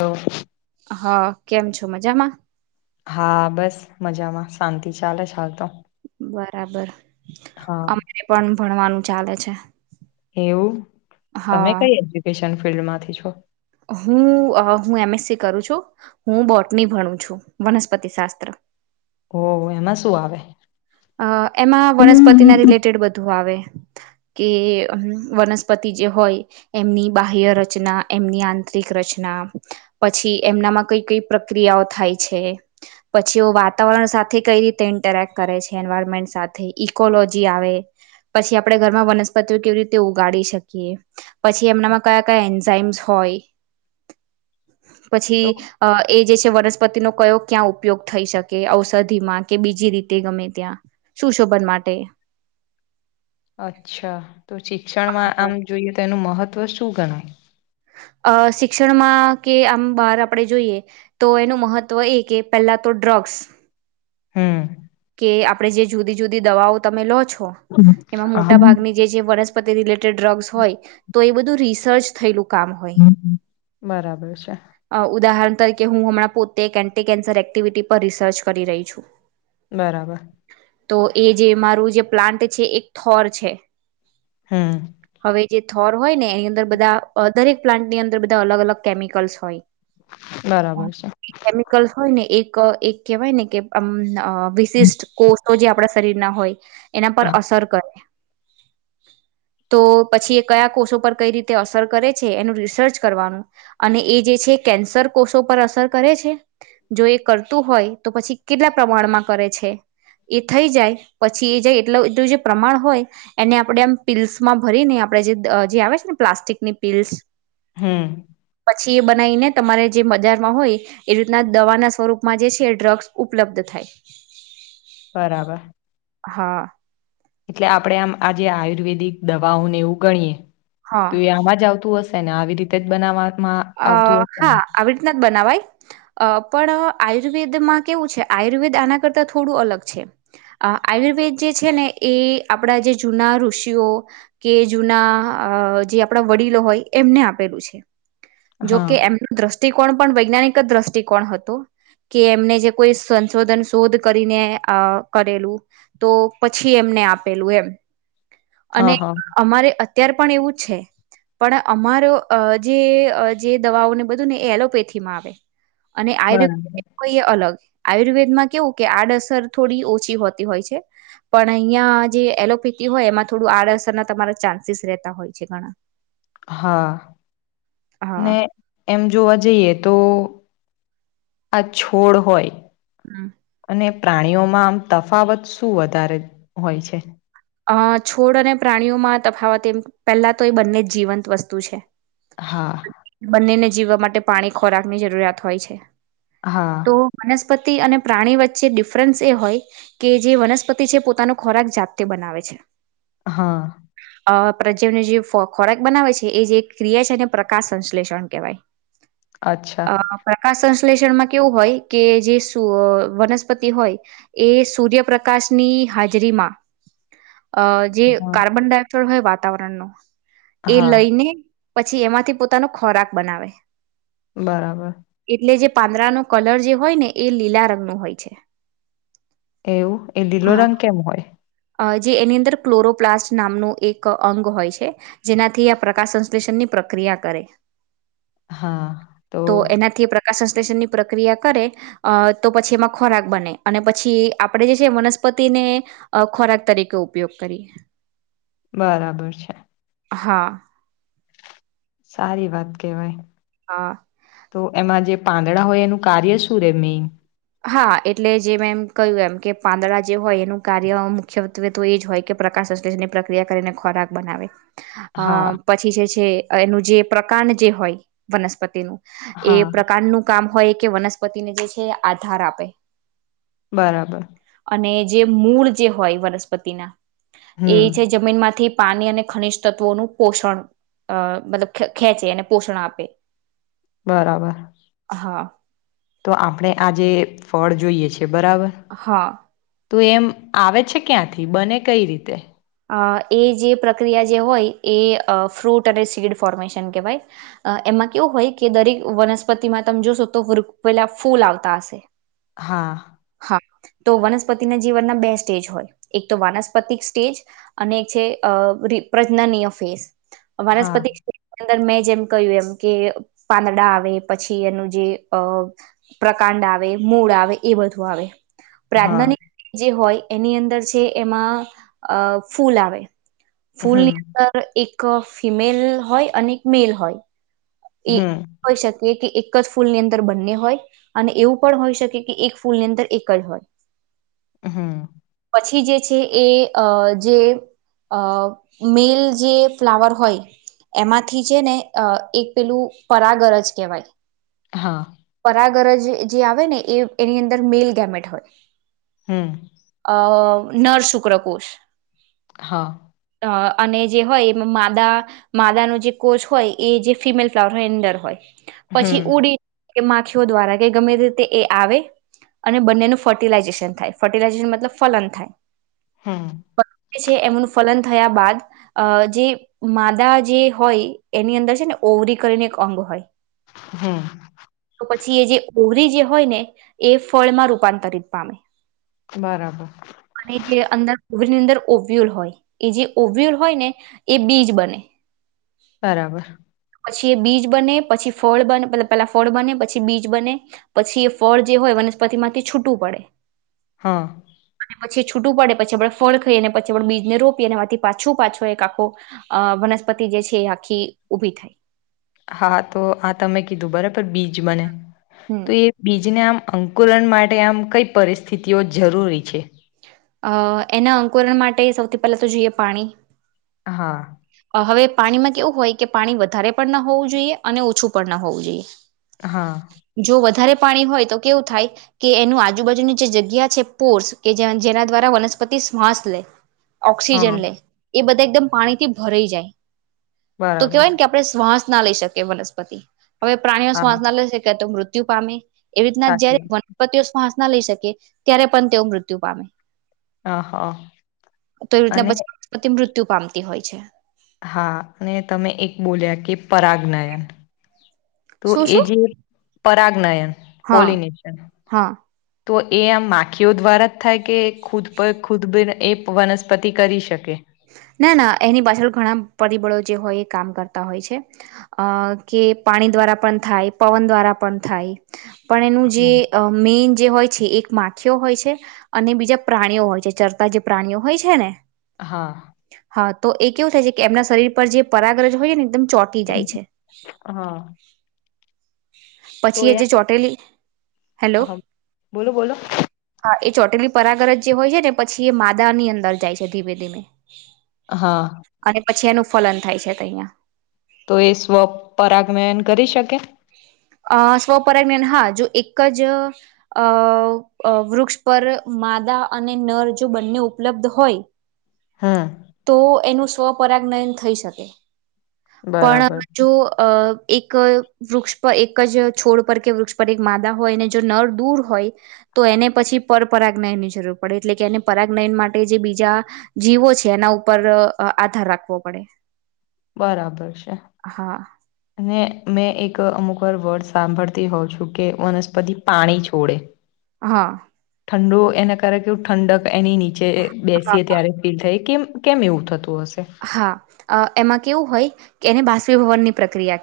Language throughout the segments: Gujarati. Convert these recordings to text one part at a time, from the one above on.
તો હા કેમ છો મજામાં હા બસ મજામાં શાંતિ ચાલે છે હાલ તો બરાબર હા અમને પણ ભણવાનું ચાલે છે એવું તમે હા કઈ એજ્યુકેશન ફિલ્ડ માંથી છો હું હું એમએસસી કરું છું હું બોટની ભણું છું વનસ્પતિ શાસ્ત્ર ઓ એમાં શું આવે અ એમાં વનસ્પતિના હમ. રિલેટેડ બધું આવે કે વનસ્પતિ જે હોય એમની બાહ્ય રચના એમની આંતરિક રચના પછી એમનામાં કઈ કઈ પ્રક્રિયાઓ થાય છે પછી વાતાવરણ સાથે સાથે કઈ રીતે ઇન્ટરેક્ટ કરે છે એન્વાયરમેન્ટ સાથે ઇકોલોજી આવે પછી આપણેે ઘરમાં વનસ્પતિઓ કેવી રીતે ઉગાડી શકીએ પછી એમનામાં કયા કયા એન્ઝઇમ્સ હોય તો પછી એ વ વપતિનો કયો ક્યાં ઉપયોગ થઈ શકે ઔષધિમાં કે બીજી રીતે ગમે ત્યાં સુશોભન માટે અચ્છા તો શિક્ષણમાં આમ જોઈએ તો એનું મહત્વ શું ગણાય અ શિક્ષણમાં કે આમ બહાર આપણે જોઈએ તો એનું મહત્વ એ કે પહેલા તો ડ્રગ્સ હમ કે આપડે જે જુદી જુદી દવાઓ તમે લો છો એમાં હા મોટા ભાગની જે વનસ્પ રિટેડ ડ્રગ્સ હોય તો એ બધું રિસર્ચ થયલું હો બરાબર છે ઉદરણ તરીકે હું હમણાં પોતે એક એન્ટી કેન્સર એક્ટિવિટી પર રિસર્ચ કરી રહી છું ઘરાબ તો એ જે મારું જે પ્લાન્ટ છે એક થોર છે હા હવે જે થોર હોય ને એની અંદર બધા દરેક પ્લાન્ટ ની અંદર બધા અલગ અલગ કેમિકલ્સ હોય બરાબર છે કેમિકલ્ હોય ને એક કેવાયને કે આમ વિ કોષો જે આપણા શરીર ના હોય એના પર અસર કરે તો પછી એ કયા કોષો પર કઈ રીતે અસર કરે છે એનું રિસર્ચ કરવાનું અને એ જ છે કેન્સર કોષો પર અસર કરે છે જો એ કરતું હોય તો પછી કેટલા પ્રમાણમાં કરે છે. એ થઈ જાય પછી એ જે એટલું એટલું જે પ્રમાણ હોય એને આપણે આમ પીસમાં ભરીને આપણે જે જે આવે છે ને પ્લાસ્ટિકની પીિલ્સ હમ છી એ બનાવીને તમારે જે બજારમાં હોય એ રીતના દવાના સ્વરૂપમાં જે છે ડ્રગ્સ ઉપલબ્ધ થાય [inaudible] બરાબર હા એટલે આપણેે આમ આજે આયુર્વેદિક દવાઓને એવું ગણીએ હા તો એ આમાં જ આવતું હશે ને આવી રીતે જ બનાવા અ હા આવીીના બનાવાય પણ આયુર્વેદમાં કેવું છે. આયુર્વેદ આના કરતા થોડું અલગ છે. આયુર્વેદ જે છે, ને એ આપડા જે જૂના ઋષિઓ કે જૂના જે આપણા વડીલો હોય એમને આપેલું છે, હા જોકે એમનું દ દ્રષ્ટિકોણ પણ વૈજ્ઞાનિક જ દ્રષ્ટિકોણ હતું. કે એમને જે કોઈ સંશોધન શોધ કરીને કરેલું તો પછી એમને ને આપેલું એમ હા અને હા અમારે અત્યાર પણ એવું છે. પણ અમારો જે જે દવાઓ ને બધું ને એ એલોપેથી માં આવે અને બરાબર આયુર્વેદ હોઈ અલગ. આયુર્વેદ માં કેવું કે આડઅસર થોડી ઓછી હોતી હોય છે. પણ અહિયાં જે એલોપેથી હોય એમાં થોડું આડઅસર ના તમારા ચાન્સીસ રહેતા હોય છે, ઘણા હા, હા એમ જોવા જઈએ તો આ છોડ હોય હમ. અને પ્રાણીઓમાં આમ તફાવત શું વધારે હોય છે? અ છોડ અને પ્રાણીઓમાં તફાવત એ પહેલા તો એ બંને જ જીવંત વસ્તુ છે. હા બંનેને જીવવા માટે પાણી ખોરાક ની જરૂરત હોય છે. તો હા મને વનસ્પતિ અને પ્રાણી વચ્ચે ડિફરન્સ એ હોય કે જે વનસ્પતિ છે, પોતાનો ખોરાક જાતે જાતે બનાવે છે. હા. અ પ્રજવને જે ખોરાક બનાવે છે, એ જે ક્રિયા છે ને પ્રકાશ સંશ્લેષણ કહેવાય. અચ્છા અ પ્રકાશન વિશ્લેષણમાં કેવું હોય કે જે વનસ્પતિ હોય એ સૂર્યપ્રકાશની ની હાજરીમાં અ જે હા કાર્બન ડાયોક્સાાઈડ હોય વાતાવરણનો એ હા, લઈને પછી એમાંથી પોતાનો ખોરાક બનાવે બરાબર. પાંદરાનો કલર જે હોય ને એ લીલા રંગ ન હોય છે. એવું, એ લીલો હા રંગ કેમ હોય? જે એની અંદર ક્લોરોપ્લાસ્ટ નામનું એક અંગ હોય છે. જેનાથી આ પ્રકાશ સંશ્લેષણ ની પ્રક્રિયા કરે. હા, તો પ્રકાશ સંશ્લેષણ ની પ્રક્રિયા કરે તો પછી એમાં ખોરાક બને અને પછી આપડણે જે છે. વનસ્પતિ પતિને ખોરાક તરીકે ઉપયોગ કરી. બરાબર છે. હા. સારી વાત કેવાય. હા. તો એમાં જે પાંદડા હોય એનું કાર્ય શું રે મેન? હા, એટલે જે મેમ કહ્યું એમ કે પાંદડા જે હોય એનું કાર્ય મુખ્યત્વે તો એ જ હોય કે પ્રકાશ સંશ્લેષણની પ્રક્રિયા કરીને ખોરાક બનાવે. અ હા પછી જે છે એનું જે પ્રકાંડ જે હોય વનસ્પતિનું એ હા પ્રકારનું કામ હોય કે વનસ્પતિને જે છે આધાર આપે બરાબર. અને જે મૂળ જે હોય વનસ્પતિના એ હમ છે, જમીન માંથી પાણી અને ખનિજ તત્વોનું પોષણ અ મતલબ ખેંચે અને પોષણ આપે બરાબર. હા. તો આપણે આ જે ફળ જોઈએ છે, બરાબર. હા તું એમ આવે છે, ક્યાંથી બને કઈ રીતે? અ, એ જે પ્રક્રિયા જે હોય, એ ફ્રૂટ અને સીડ ફોર્મેશન કહેવાય. એમાં કેવું હોય કે, દરેક વનસ્પતિમાં તમે જોશો તો, વૃક્ષ પહેલા ફૂલ આવતા હશે. હા. હા તો વનસ્પતિ ના જીવન ના બે સ્ટેજ હોય, એક તો વાનસ્પતિક સ્ટેજ અને એક છે પ્રજનનીય ફેસ, હા, વનસ્પતિ મેં જેમ કહ્યું એમ કે, પાંદડા આવે, પછી એનું જે અ પ્રકાંડ આવે. આવે, મૂળ આવે, એ બધું આવે. હા, પ્રાર્થનાની જે હોય, એની અંદર છે એમાં અ ફૂલ આવે. ફૂલની હમ, અંદર એક ફિમેલ હોય અને એક મેલ હોય. એ હમ, હોઈ શકે કે, એક એક જ ફૂલની અંદર બંને હોય, અને એવું પણ હોઈ શકે કે એક ફૂલની અંદર એક જ હોય. હા. પછી જે છે એ જે અ મેલ જે ફ્લાવર હોય, એમાંથી છે ને એક પેલું પરાગર જ કહેવાય. હા. કરજ જે આવે ને, એ એની અંદર મેલ ગેમેટ હોય. હમ. અ નર શુક્ર કોશ. હા. અને જે હોય, એમાં માદા માદા ન જે કોષ હોય, એ જે ફિમેલ અંદર હોય, પછી હમ, ઉડી માખીઓ દ્વારા કે ગમે રીતે એ આવે. અને બંનેનું ફર્ટિલાઇઝેશન થાય, ફર્ટિલાઇઝેશન મતલબ ફલન થાય. [unintelligible] એમનું ફલન થયા બાદ, અ જે માદા જે હોય, એની અંદર છે ને ઓવરી. કરીને એક અંગ હોય, હમ, તો પછી એ જે. ઓરી જે હોય ને, એ ફળમાં રૂપાંતરિત પામે. બરાબર, અને જે અંદર ઓરની અંદર ઓવ્યુલ હોય, એ જે ઓવ્યુલ હોય ને, એ બીજ બને. બરાબર. પછી એ બીજ બને, પછી ફળ બને. પેલા ફળ બને, પછી બીજ બને, પછી એ ફળ જે હોય. વનસ્પતિ માંથી છૂટવું પડે. હા. અને પછી છૂટું પડે, પછી આપે ફળ ખાઈએ અને પછી આપ બીજને રોપીએ, અને આમાંથી પાછું, પાછો એક આખો અ આપણે. વનસ્પતિ જે છે, એ આખી ઉભી થાય. હા, તો આ તમે કીધું બરાબર. બીજ બને, હમ તો એ બીજને આમ અંકુલન માટે આમ કંઈ પરિસ્થિતિઓ જરૂરી છે. અ એના અંકુરણ માટે સૌથી પહેલા તો જોઈએ પાણી. હા. હવે પાણીમાં કેવું હોય કે, પાણી વધારે પણ ના હોવું જોઈએ અને ઓછું પણ ના હોવું જોઈએ. હા, જો વધારે પાણી હોય તો કેવું થાય કે, એનું આજુબાજુંની જે જગ્યા છે, પોર્સ કે જેના દ્વારા વનસ્પતિ શ્વાસ લે. ઓક્સિજન હા, લે, એ બધા એકદમ પાણીથી ભરાઈ જાય તો બરાબર, કહેવાયને કે, આપણે શ્વાસ ના લઈ શકે. વનસ્પતિ, હવે પ્રાણીઓ હા, શ્વાસ ના લઈ શકે તો મૃત્યુ પામે. એવી રીતના, સાચી જયારે વાત, વનસ્પતિઓ શ્વાસ ના લઈ શકે, ત્યારે પણ તેઓ મૃત્યુ પામે. હા, હા, તો એ રીતના અને પછી મૃત્યુ પામતી હોય છે. હા, અને તમે એક બોલ્યા કે પરાજ્ઞયન. તો શું એ શું જે પરાજ્ઞયન હા પોલિનેશન હા તો એ આમ માખીઓ દ્વારા જ થાય કે, ખુદ પર ખુદ બી એ વનસ્પતિ કરી શકે? ના ના એની પાછળ ઘણા પરિબળો જે હોય કામ કરતા હોય છે અ કે પાણી દ્વારા પણ થાય પવન દ્વારા પણ થાય પણ એનું જે મેન જે હોય છે એક માખીઓ હોય છે અને બીજા પ્રાણીઓ હોય છે ચરતા જે પ્રાણીઓ હોય છે ને હા હા તો એ કેવું થાય છે કે એમના શરીર પર જે પરાગ્રંજ હોય છેને એકદમ ચોટી જાય છે હા પછી એ જે ચોટેલી હેલો અ બોલો બોલો ચોટલી પરાગ્રંજ જે હોય છે ને પછી એ માદાની અંદર જાય છે ધીમે ધીમે હા અને પછી એનું ફલન થાય છે તહીંઆ તો એ સ્વપરાજ્ઞાન કરી શકે [inaudible] અ સ્વપરાજ્ઞાન હા જો એકજ અ વૃક્ષ પર માદા અને નર જો બંને ઉપલબ્ધ હોય હમ તો એનું સ્વપરાજ્ઞયન થઈ શકે પણ બરાબર જો અ એક વૃક્ષ પર એક જ છોડ પર કે વૃક્ષ પર એક માદા હોયને જો નર દૂર હોય તો એને પછી પરપરાજ્ઞયન ની જરૂર પડે એટલે કે એને પરાજ્ઞયન માટે જે બીજા જીવો છે એના ઉપર આધાર રાખવો પડે બરાબર છે હા અને મેં એક અમુક વાર વર્ડ સાંભળતી હોઉં છું કે વનસ્પતિ પાણી છોડે હા ઠંડુ એના કારણે કેવું ઠંડક એની નીચે હા બેસીએ ત્યારે ફીલ થઈ કેમ કેમ એવું થતું હશે હા એમાં કેવું હોય કે એને બાષ્પીભવનની પ્રક્રિયા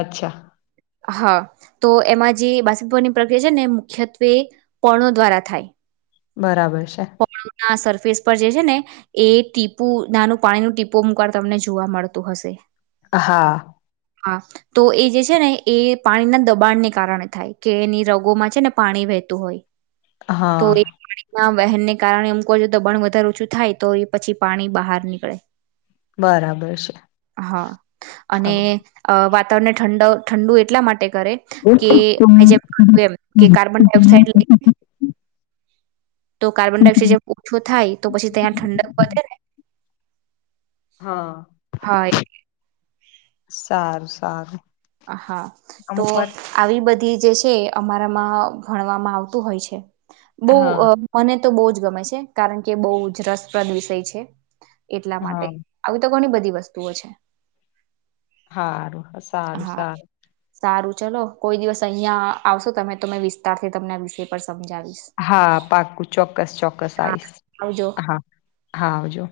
અચ્છા હા તો એમાં જે બાષ્પીભવનની પ્રક્રિયા છે ને મુખ્યત્વે પણો દ્વારા થાય બરાબર છે ના સરફેસ પર જે છે ને એ ટીપુ નાનું પાણીનું ટીપુ અમુક વાર તમને જોવા મળતું હશે હા હા તો એ જે છે ને એ પાણીના દબાણ ને કારણે થાય કે એની રગોમાં છે ને પાણી વહેંતુ હોય હા ના વહેનને કારણે એમક છો દબણ વધારે ઓછું થાય તો એ પછી પાણી બહાર નીકળે બરાબર છે. હા અને અ વાતાવરણને ઠંડ ઠંડુ એટલા માટે ે કે જે એમ કે કાર્બન ડાયોક્સાડ તો કાર્બન ડાયોક્સાઇડ ઓછો થાય તો પછી ત્યાં ઠંડક વધે ને હા હા એ સારું સારું હા તો અમુક વાર આવી બધી જે છે અમારામાં ભણવામાં આવતું હોય છે બહ હા મને બ જ ગમે છે કારણ કે બહ જ રસપ્રદ વિષય છે એટલા માટે હા આવી તો કોની બધી વસ્તુઓ છે સારું સારું હા સારું સારું ચલો કોઈ દિવસ અહિયાં આવશો તમે તોમે વિસ્તાર થી તમને વિષ પ હા પાકું ચોક્કસ ચોક્કસ આ હા આવીશ આવજો હા હા આવજો